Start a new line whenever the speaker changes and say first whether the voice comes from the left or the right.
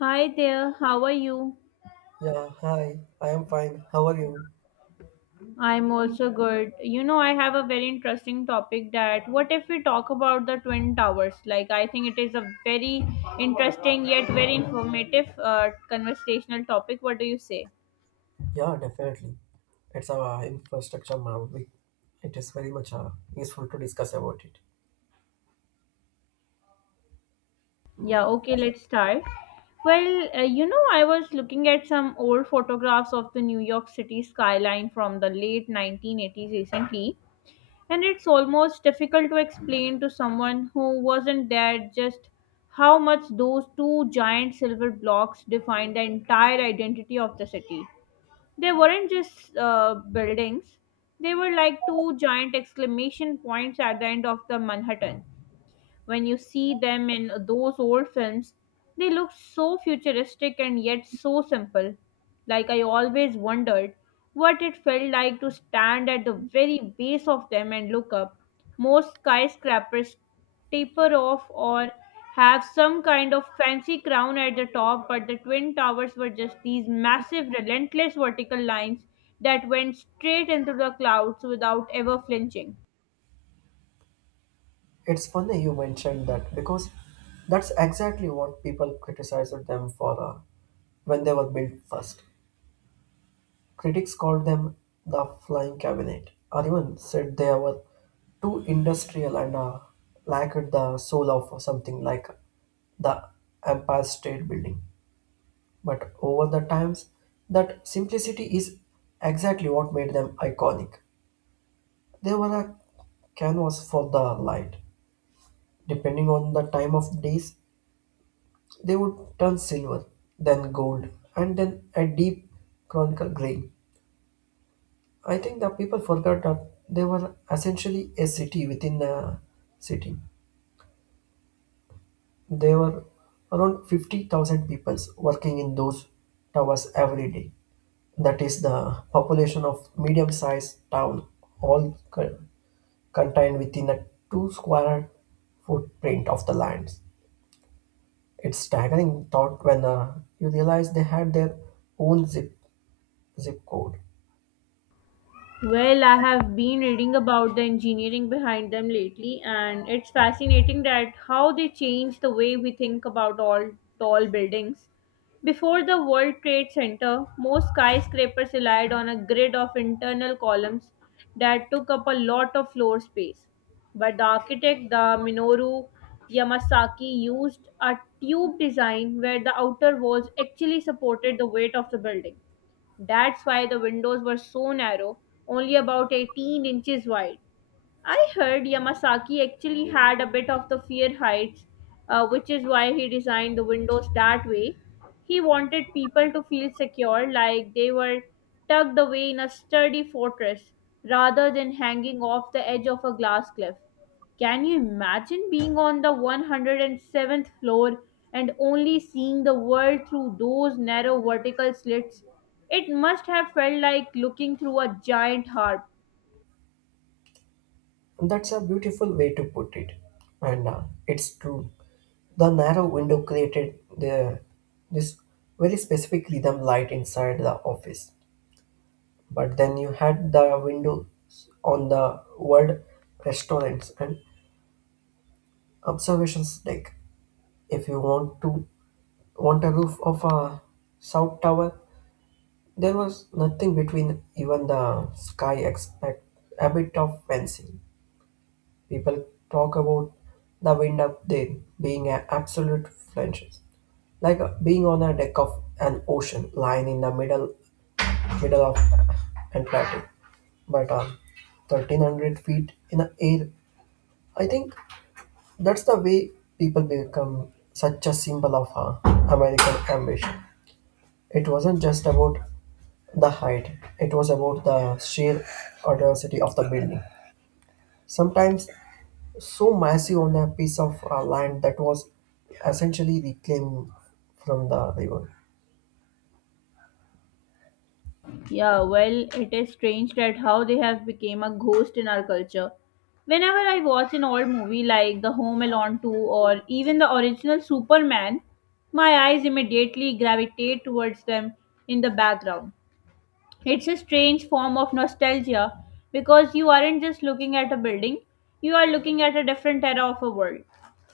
left: Hi there, how are you?
right: Yeah, hi. I am fine. How are you?
left: I'm also good. I have a very interesting topic that what if we talk about the Twin Towers? Like, I think it is a very interesting yet very informative conversational topic. What do you say?
right: Yeah, definitely. It's our infrastructure marvel. It is very much useful to discuss about it.
left: Yeah, okay, let's start. Well, I was looking at some old photographs of the New York City skyline from the late 1980s recently, and it's almost difficult to explain to someone who wasn't there just how much those two giant silver blocks define the entire identity of the city. They weren't just buildings, they were like two giant exclamation points at the end of the Manhattan when you see them in those old films, they look so futuristic and yet so simple. Like, I always wondered what it felt like to stand at the very base of them and look up. Most skyscrapers taper off or have some kind of fancy crown at the top, but the Twin Towers were just these massive, relentless vertical lines that went straight into the clouds without ever flinching.
right: It's funny you mentioned that because that's exactly what people criticized them for when they were built first. Critics called them the flying cabinet, or even said they were too industrial and lacked the soul of something like the Empire State Building. But over the times, that simplicity is exactly what made them iconic. They were a canvas for the light. Depending on the time of days, they would turn silver, then gold, and then a deep chronicle gray. I think the people forgot that they were essentially a city within a city. There were around 50,000 people working in those towers every day. That is the population of medium sized town, all co- contained within a two square footprint of the lands. It's staggering thought when you realize they had their own zip code.
left: Well, I have been reading about the engineering behind them lately, and it's fascinating that how they changed the way we think about all tall buildings. Before the World Trade Center, most skyscrapers relied on a grid of internal columns that took up a lot of floor space. But the architect, the Minoru Yamasaki, used a tube design where the outer walls actually supported the weight of the building. That's why the windows were so narrow, only about 18 inches wide. I heard Yamasaki actually had a bit of the fear heights, which is why he designed the windows that way. He wanted people to feel secure, like they were tucked away in a sturdy fortress, rather than hanging off the edge of a glass cliff. Can you imagine being on the 107th floor and only seeing the world through those narrow vertical slits? It must have felt like looking through a giant harp.
right: That's a beautiful way to put it, and it's true. The narrow window created the this very specific rhythm light inside the office, but then you had the windows on the world restaurants and observations deck. If you want to want a roof of a south tower, there was nothing between even the sky except a bit of fencing. People talk about the wind up there being an absolute flinches, like being on a deck of an ocean lying in the middle of Antarctic, but 1300 feet in the air. I think that's the way people become such a symbol of American ambition. It wasn't just about the height; it was about the sheer audacity of the building. Sometimes so massive on a piece of land that was essentially reclaimed from the river.
left: Yeah, well, it is strange that how they have become a ghost in our culture. Whenever I watch an old movie like The Home Alone 2 or even the original Superman, my eyes immediately gravitate towards them in the background. It's a strange form of nostalgia because you aren't just looking at a building, you are looking at a different era of a world.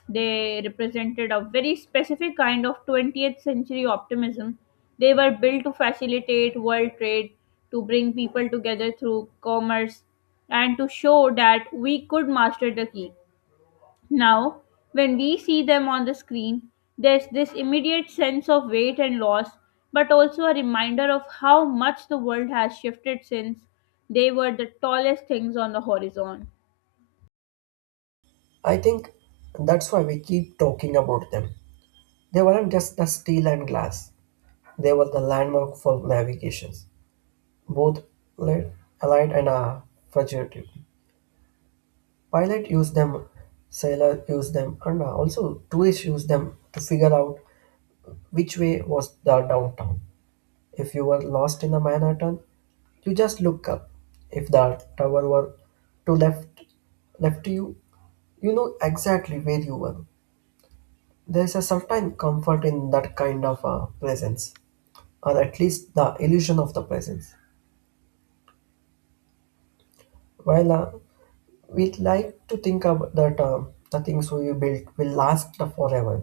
left: They represented a very specific kind of 20th century optimism. They were built to facilitate world trade, to bring people together through commerce, and to show that we could master the key. Now, when we see them on the screen, there's this immediate sense of weight and loss, but also a reminder of how much the world has shifted since they were the tallest things on the horizon.
right: I think that's why we keep talking about them. They weren't just the steel and glass, they were the landmark for navigations, both li- allied and fugitive. Pilot used them, sailor used them, and also tourists used them to figure out which way was the downtown. If you were lost in the Manhattan, you just look up. If the tower were to left you, you know exactly where you were. There is a certain comfort in that kind of presence, or at least the illusion of the presence. While we like to think about that the things we built will last forever,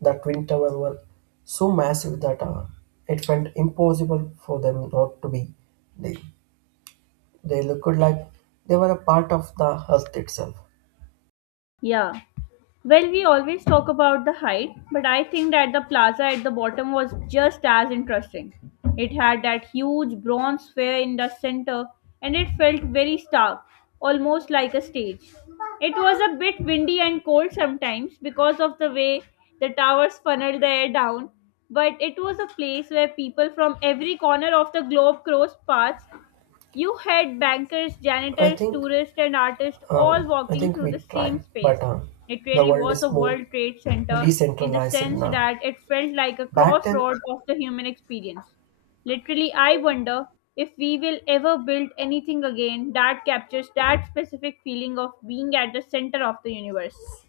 right: the twin tower were so massive that it felt impossible for them not to be. They, they looked like they were a part of the earth itself.
left: Yeah. Well, we always talk about the height, but I think that the plaza at the bottom was just as interesting. It had that huge bronze sphere in the center and it felt very stark, almost like a stage. It was a bit windy and cold sometimes because of the way the towers funneled the air down, but it was a place where people from every corner of the globe crossed paths. You had bankers,
right: I
left: janitors,
right: think
left: tourists, and artists all
right: I
left: walking
right: think
left: through the
right: we
left: same
right: try,
left: space.
right: but
left: It
right: the
left: really
right: world
left: was a
right: is more
left: World Trade Center in the
right: decentralized
left: sense
right: now.
left: that it felt like a
right: Back then,
left: crossroad of the human experience. Literally, I wonder if we will ever build anything again that captures that specific feeling of being at the center of the universe.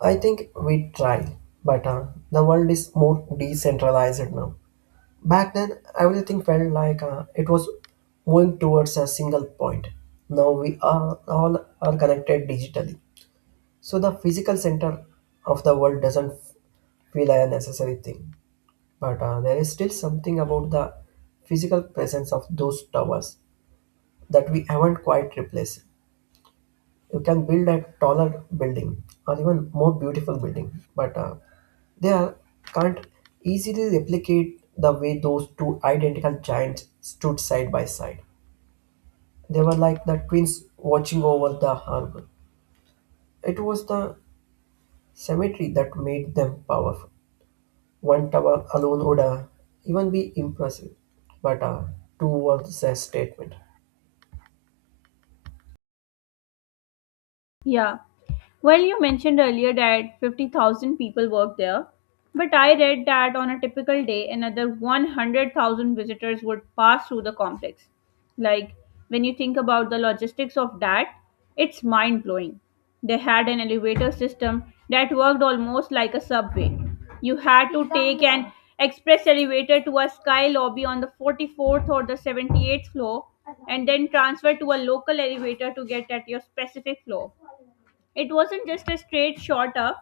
right: I think we try, but the world is more decentralized now. Back then, everything felt like it was moving towards a single point. Now we are all are connected digitally, so the physical center of the world doesn't feel a necessary thing. But there is still something about the physical presence of those towers that we haven't quite replaced. You can build a taller building or even more beautiful building, but they are, can't easily replicate the way those two identical giants stood side by side. They were like the twins watching over the harbor. It was the symmetry that made them powerful. One tower alone would even be impressive, but two was a statement.
left: Yeah. Well, you mentioned earlier that 50,000 people work there, but I read that on a typical day, another 100,000 visitors would pass through the complex. Like, when you think about the logistics of that, it's mind blowing. They had an elevator system that worked almost like a subway. You had to take an express elevator to a sky lobby on the 44th or the 78th floor and then transfer to a local elevator to get at your specific floor. It wasn't just a straight shot up.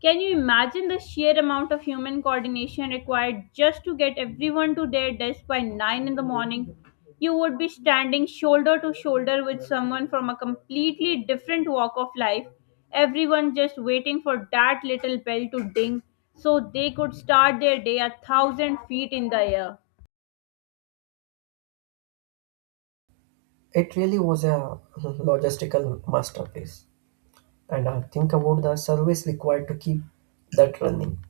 left: Can you imagine the sheer amount of human coordination required just to get everyone to their desk by 9 in the morning? You would be standing shoulder to shoulder with someone from a completely different walk of life, everyone just waiting for that little bell to ding so they could start their day a thousand feet in the air.
right: It really was a logistical masterpiece. And think about the service required to keep that running.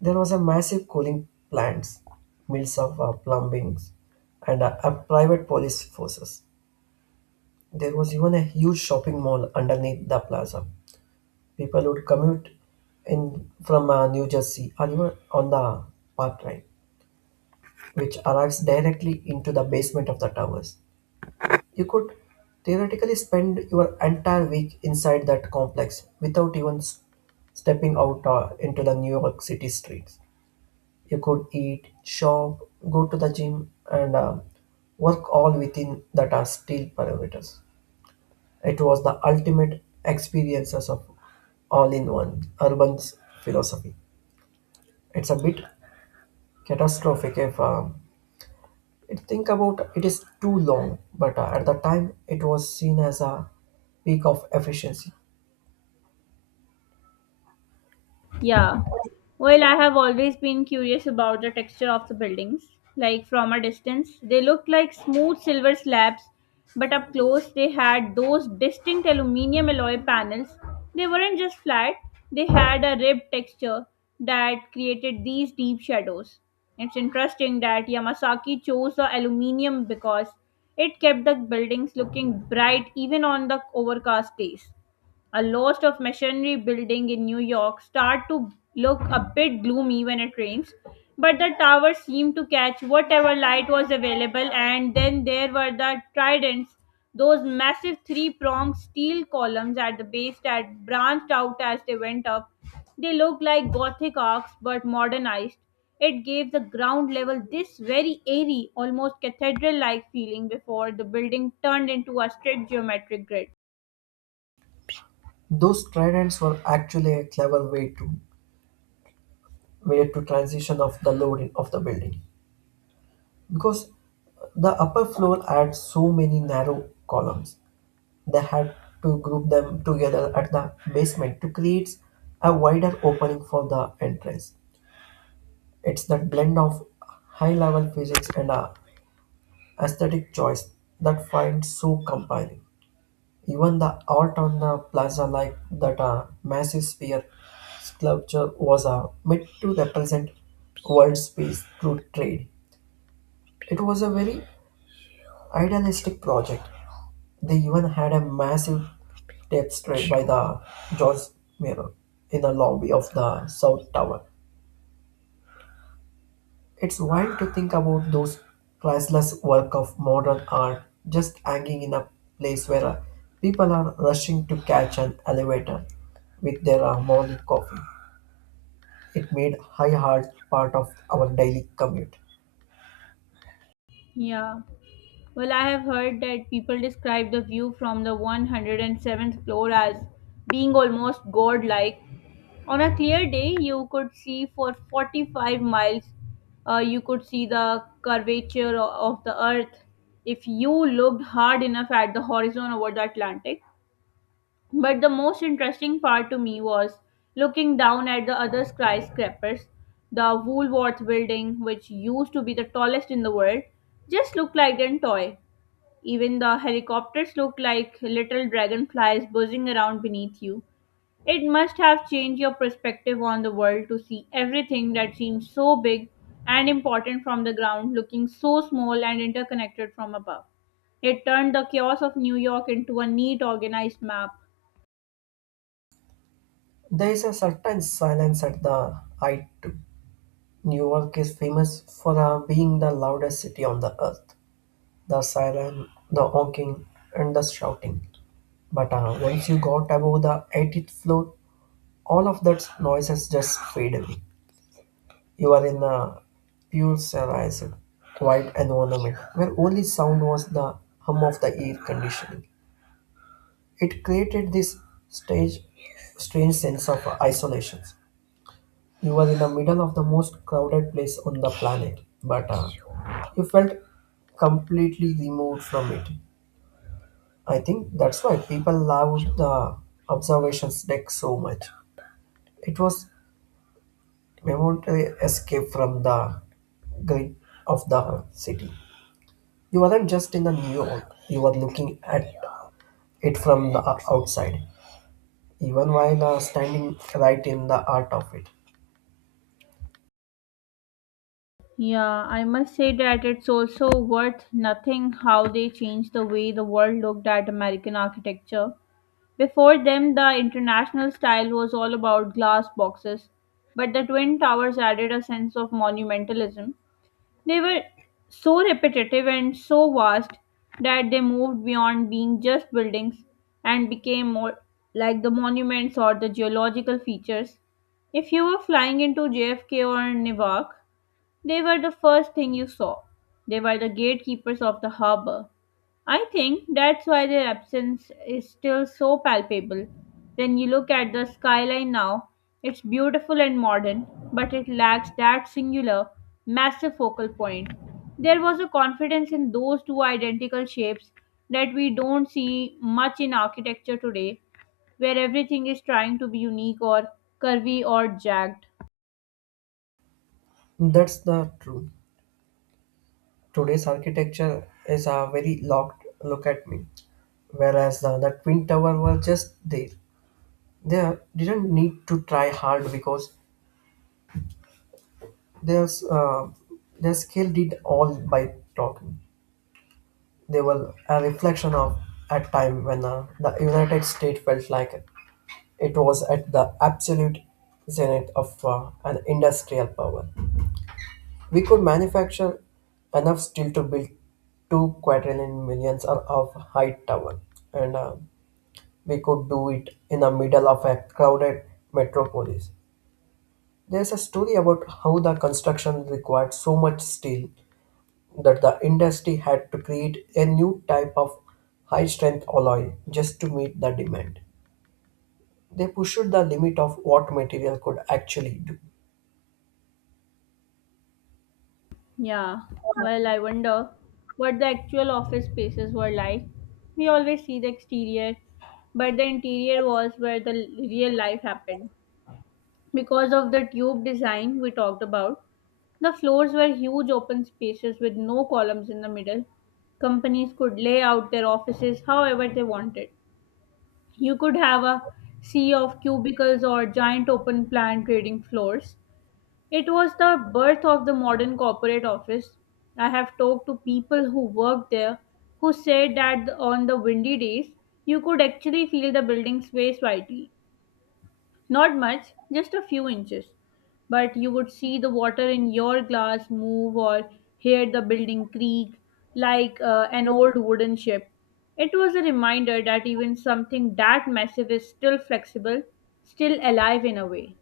right: There was a massive cooling plants, mills of plumbing, and a private police forces. There was even a huge shopping mall underneath the plaza. People would commute in from New Jersey or even on the park train, which arrives directly into the basement of the towers. You could theoretically spend your entire week inside that complex without even stepping out into the New York City streets. You could eat, shop, go to the gym, and work all within that are still parameters. It was the ultimate experiences of all in one urban philosophy. It's a bit catastrophic if it think about it is too long, but at the time it was seen as a peak of efficiency.
left: Yeah. Well, I have always been curious about the texture of the buildings. Like from a distance, they looked like smooth silver slabs, but up close, they had those distinct aluminium alloy panels. They weren't just flat, they had a ribbed texture that created these deep shadows. It's interesting that Yamasaki chose the aluminium because it kept the buildings looking bright even on the overcast days. A lot of machinery building in New York start to look a bit gloomy when it rains, but the towers seem to catch whatever light was available, and then there were the tridents, those massive three-pronged steel columns at the base that branched out as they went up. They looked like Gothic arcs but modernized. It gave the ground level this very airy, almost cathedral like feeling before the building turned into a straight geometric grid.
right: Those tridents were actually a clever way to transition of the loading of the building because the upper floor had so many narrow columns. They had to group them together at the basement to create a wider opening for the entrance. It's that blend of high level physics and a aesthetic choice that finds so compelling. Even the art on the plaza, like that massive sphere sculpture, was meant to represent world's peace through trade. It was a very idealistic project. They even had a massive tapestry by the George Mirror in the lobby of the South Tower. It's wild to think about those priceless work of modern art just hanging in a place where people are rushing to catch an elevator with their morning coffee. It made high heart part of our daily commute.
left: Yeah. Well, I have heard that people describe the view from the 107th floor as being almost godlike. On a clear day, you could see for 45 miles, you could see the curvature of the earth if you looked hard enough at the horizon over the Atlantic. But the most interesting part to me was looking down at the other skyscrapers. The Woolworth building, which used to be the tallest in the world, just looked like an toy. Even the helicopters look like little dragonflies buzzing around beneath you. It must have changed your perspective on the world to see everything that seems so big and important from the ground looking so small and interconnected from above. It turned the chaos of New York into a neat, organized map.
right: There is a certain silence at the height too. New York is famous for being the loudest city on the earth. The siren, the honking, and the shouting. But once you got above the 80th floor, all of that noise has just faded away. You are in a pure pressurized, quiet environment where only sound was the hum of the air conditioning. It created stage, strange sense of isolation. You were in the middle of the most crowded place on the planet, but you felt completely removed from it. I think that's why people loved the observations deck so much. It was momentary escape from the grid of the city. You weren't just in the New York, you were looking at it from the outside, even while standing right in the heart of it.
left: Yeah, I must say that it's also worth nothing how they changed the way the world looked at American architecture. Before them, the international style was all about glass boxes, but the Twin Towers added a sense of monumentalism. They were so repetitive and so vast that they moved beyond being just buildings and became more like the monuments or the geological features. If you were flying into JFK or Newark, they were the first thing you saw. They were the gatekeepers of the harbor. I think that's why their absence is still so palpable. When you look at the skyline now, it's beautiful and modern, but it lacks that singular, massive focal point. There was a confidence in those two identical shapes that we don't see much in architecture today, where everything is trying to be unique or curvy or jagged.
right: That's the truth. Today's architecture is a very locked look at me, whereas the Twin Tower were just there. They didn't need to try hard because their, uh, their skill did all by talking. They were a reflection of a time when the United States felt like it was at the absolute zenith of an industrial power. We could manufacture enough steel to build two quadrillion millions of height tower, and we could do it in the middle of a crowded metropolis. There's a story about how the construction required so much steel that the industry had to create a new type of high strength alloy just to meet the demand. They pushed the limit of what material could actually do.
left: Yeah, well, I wonder what the actual office spaces were like. We always see the exterior, but the interior was where the real life happened. Because of the tube design we talked about, the floors were huge open spaces with no columns in the middle. Companies could lay out their offices however they wanted. You could have a sea of cubicles or giant open plan trading floors. It was the birth of the modern corporate office. I have talked to people who worked there who said that on the windy days, you could actually feel the building sway slightly. Not much, just a few inches. But you would see the water in your glass move or hear the building creak like an old wooden ship. It was a reminder that even something that massive is still flexible, still alive in a way.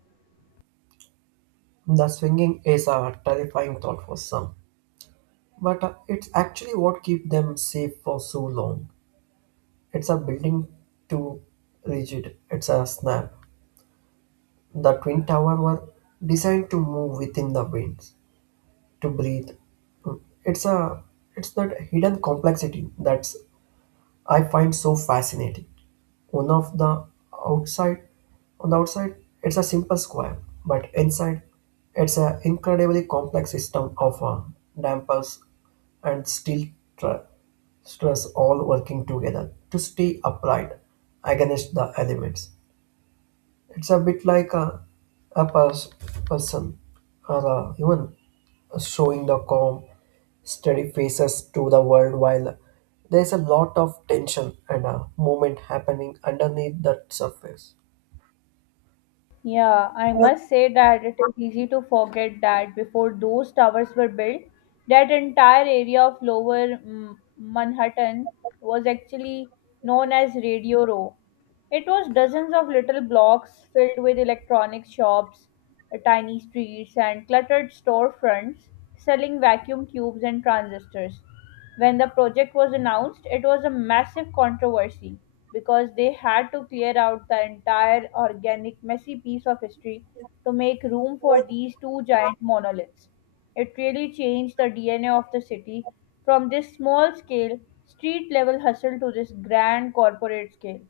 right: The swinging is a terrifying thought for some, but it's actually what keeps them safe for so long. It's a building too rigid, it's a snap. The Twin Tower were designed to move within the winds, to breathe. It's a it's that hidden complexity that's I find so fascinating. One of the outside, on the outside, it's a simple square, but inside, it's an incredibly complex system of dampers and steel tr- stress all working together to stay upright against the elements. It's a bit like a person or a human showing the calm, steady faces to the world while there's a lot of tension and a movement happening underneath that surface.
left: Yeah, I must say that it is easy to forget that before those towers were built, that entire area of lower Manhattan was actually known as Radio Row. It was dozens of little blocks filled with electronic shops, tiny streets, and cluttered storefronts selling vacuum tubes and transistors. When the project was announced, it was a massive controversy because they had to clear out the entire organic, messy piece of history to make room for these two giant monoliths. It really changed the DNA of the city from this small scale, street level hustle to this grand corporate scale.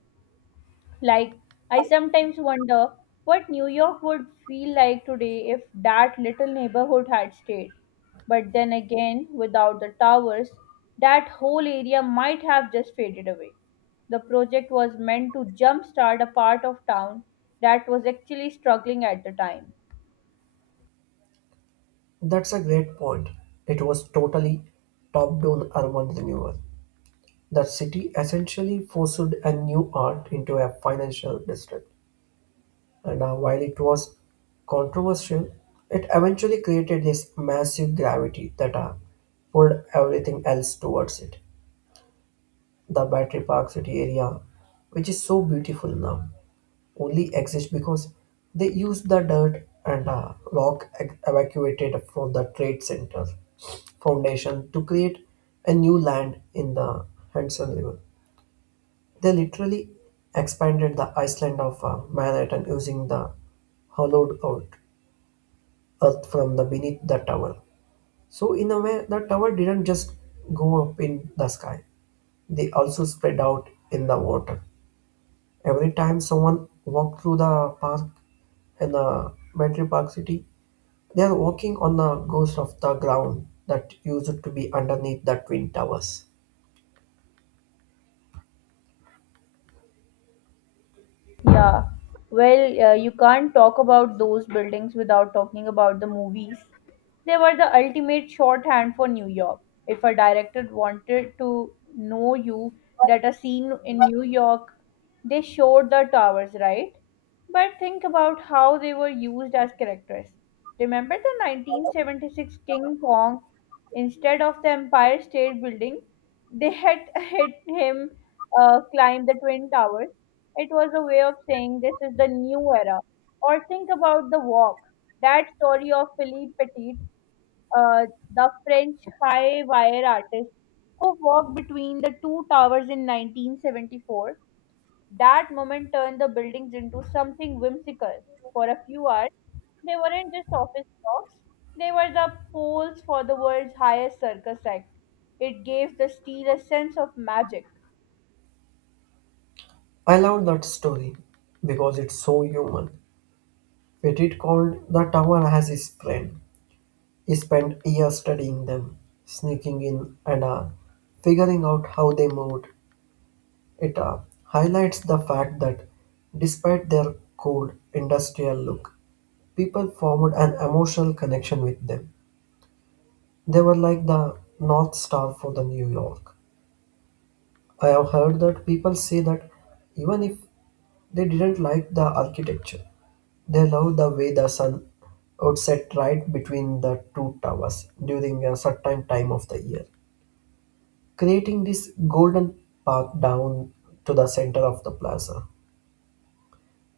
left: Like, I sometimes wonder what New York would feel like today if that little neighborhood had stayed. But then again, without the towers, that whole area might have just faded away. The project was meant to jumpstart a part of town that was actually struggling at the time.
right: That's a great point. It was totally top down urban renewal. The city essentially forced a new art into a financial district. And while it was controversial, it eventually created this massive gravity that pulled everything else towards it. The Battery Park City area, which is so beautiful now, only exists because they used the dirt and rock evacuated from the Trade Center Foundation to create a new land in the Hudson River. They literally expanded the island of Manhattan using the hollowed out earth from the beneath the tower. So in a way, the tower didn't just go up in the sky; they also spread out in the water. Every time someone walked through the park in the Battery Park City, they are walking on the ghost of the ground that used to be underneath the twin towers.
left: Yeah. Well, you can't talk about those buildings without talking about the movies. They were the ultimate shorthand for New York. If a director wanted to know you that a scene in New York, they showed the towers, right? But think about how they were used as characters. Remember the 1976 King Kong? Instead of the Empire State Building, they had hit him climb the Twin Towers. It was a way of saying this is the new era. Or think about The Walk, that story of Philippe Petit, uh, the French high wire artist who walked between the two towers in 1974. That moment turned the buildings into something whimsical. For a few hours, they weren't just office blocks, they were the poles for the world's highest circus act. It gave the steel a sense of magic.
right: I love that story because it's so human. Petit called the tower as his friend. He spent years studying them, sneaking in and figuring out how they moved. It highlights the fact that despite their cold, industrial look, people formed an emotional connection with them. They were like the North Star for the New York. I have heard that people say that even if they didn't like the architecture, they loved the way the sun would set right between the two towers during a certain time of the year, creating this golden path down to the center of the plaza.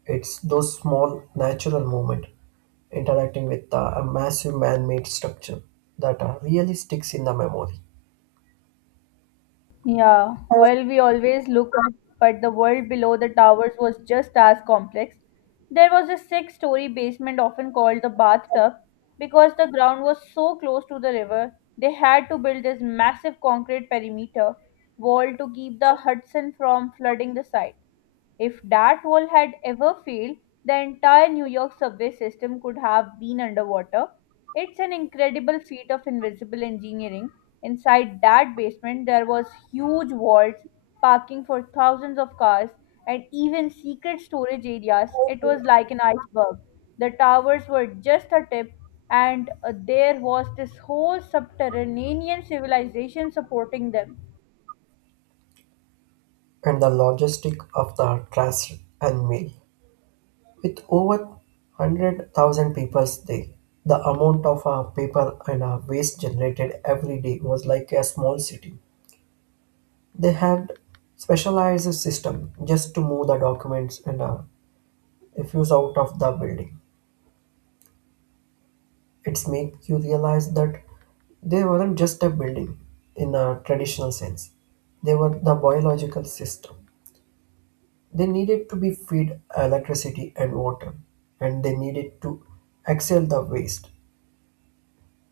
right: It's those small natural movement interacting with a massive man-made structure that really sticks in the memory.
left: Yeah, well, we always look up, but the world below the towers was just as complex. There was a six-story basement, often called the bathtub, because the ground was so close to the river, they had to build this massive concrete perimeter wall to keep the Hudson from flooding the site. If that wall had ever failed, the entire New York subway system could have been underwater. It's an incredible feat of invisible engineering. Inside that basement, there was huge vaults, parking for thousands of cars, and even secret storage areas. It was like an iceberg. The towers were just a tip, and there was this whole subterranean civilization supporting them.
right: And the logistic of the trash and mail. With over 100,000 people there, the amount of paper and waste generated every day was like a small city. They had specialized system just to move the documents and a few out of the building. It's make you realize that they weren't just a building in a traditional sense. They were the biological system. They needed to be fed electricity and water, and they needed to exhale the waste.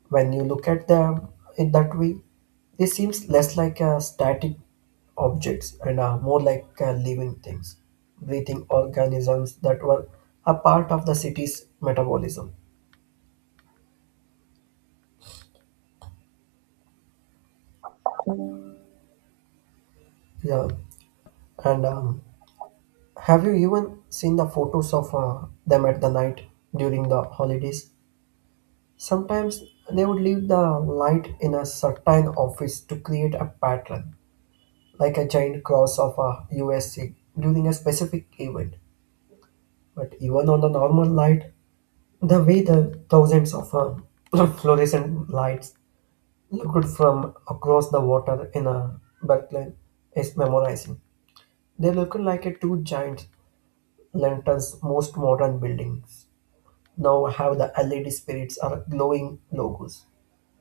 right: When you look at them in that way, they seems less like a static objects and are more like living things, breathing organisms that were a part of the city's metabolism. Yeah, and have you even seen the photos of them at the night during the holidays? Sometimes they would leave the light in a certain office to create a pattern, like a giant cross of a USC during a specific event. But even on the normal light, the way the thousands of fluorescent lights looked from across the water in a Brooklyn is memorizing. They look like a two giant lanterns, most modern buildings now have the LED spirits or glowing logos.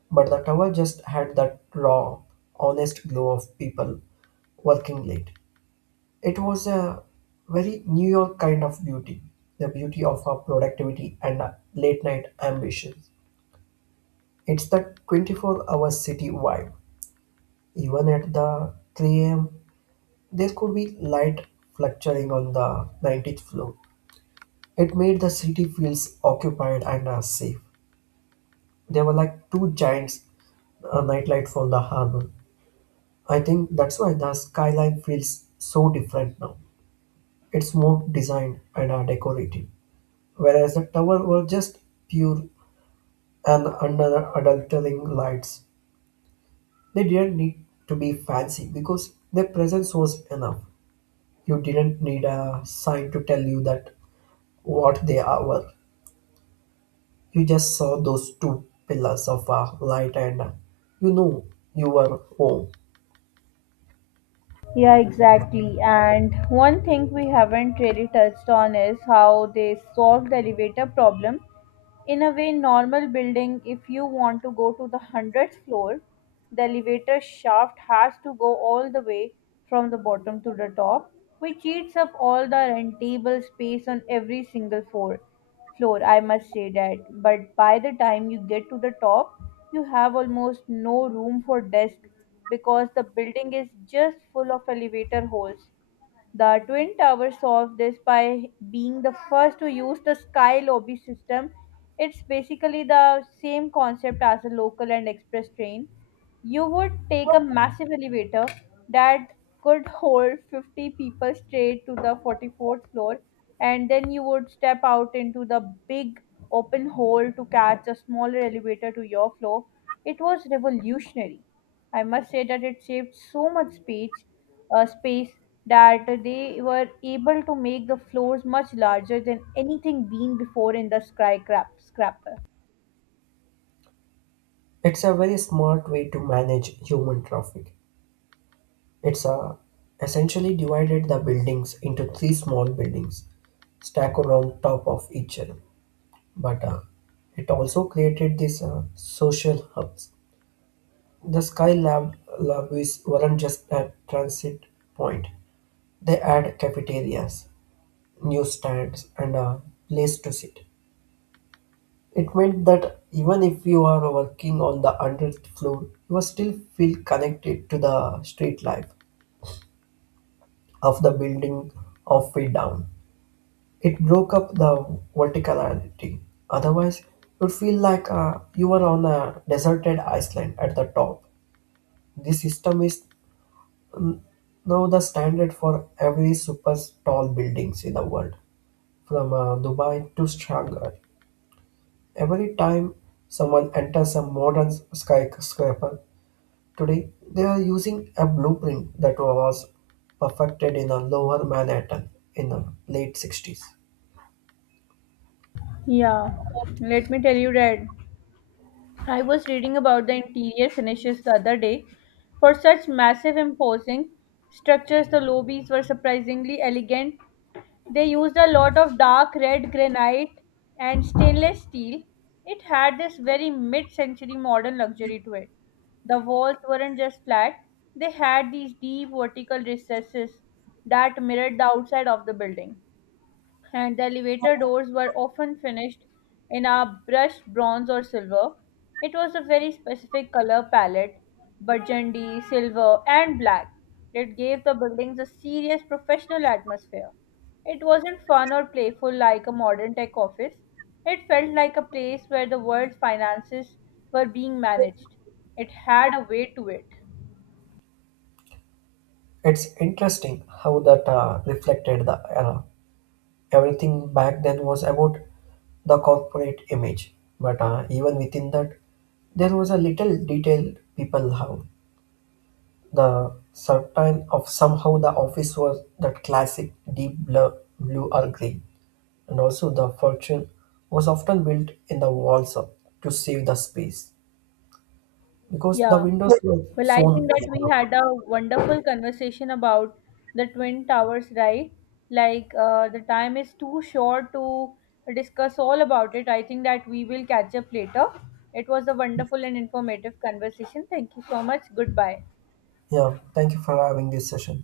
right: But the tower just had that raw, honest glow of people working late. It was a very New York kind of beauty, the beauty of our productivity and late night ambitions. It's the 24-hour city vibe. Even at the 3 a.m., there could be light fluctuating on the 90th floor. It made the city feels occupied and safe. They were like two giants, a nightlight for the harbor. I think that's why the skyline feels so different now. It's more designed and decorative, whereas the tower were just pure and under adultering lights. They didn't need to be fancy because their presence was enough. You didn't need a sign to tell you that what they are were. You just saw those two pillars of light and uh, you know you were home.
left: Yeah, exactly. And one thing we haven't really touched on is how they solved the elevator problem. In a way, normal building, if you want to go to the 100th floor, the elevator shaft has to go all the way from the bottom to the top, which eats up all the rentable space on every single floor, I must say that. But by the time you get to the top, you have almost no room for desk because the building is just full of elevator holes. The Twin Towers solved this by being the first to use the Sky Lobby system. It's basically the same concept as a local and express train, you would take a massive elevator that could hold 50 people straight to the 44th floor, and then you would step out into the big open hole to catch a smaller elevator to your floor. It was revolutionary. I must say that it saved so much space, space that they were able to make the floors much larger than anything been before in the skyscraper.
right: It's a very smart way to manage human traffic. It's a, essentially divided the buildings into three small buildings stacked on top of each other. But It also created these social hubs. The SkyLab Lab lobbies weren't just a transit point. They had cafeterias, newsstands, and a place to sit. It meant that even if you are working on the 100th floor, you will still feel connected to the street life of the building of feet down. It broke up the verticality. Otherwise, you'd feel like you were on a deserted island at the top. This system is now the standard for every super tall buildings in the world, from Dubai to Shanghai. Every time someone enters a modern skyscraper today, they are using a blueprint that was perfected in a lower Manhattan in the late 60s.
left: Yeah, let me tell you that I was reading about the interior finishes the other day. For such massive, imposing structures, the lobbies were surprisingly elegant. They used a lot of dark red granite and stainless steel. It had this very mid century modern luxury to it. The walls weren't just flat, they had these deep vertical recesses that mirrored the outside of the building and the elevator doors were often finished in a brushed bronze or silver. It was a very specific color palette burgundy, silver, and black that gave the buildings a serious professional atmosphere. It wasn't fun or playful like a modern tech office. It felt like a place where the world's finances were being managed. It had a way to it.
right: It's interesting how that reflected the era. Everything back then was about the corporate image, but even within that, there was a little detail people have. The certain of somehow the office was that classic deep blue or green, and also the fortune was often built in the walls up to save the space because the
left: Yeah.
right: windows were
left: Well, I think
right: soon.
left: that we had a wonderful conversation about the Twin Towers, right? Like, the time is too short to discuss all about it. I think that we will catch up later. It was a wonderful and informative conversation. Thank you so much. Goodbye.
right: Yeah, thank you for having this session.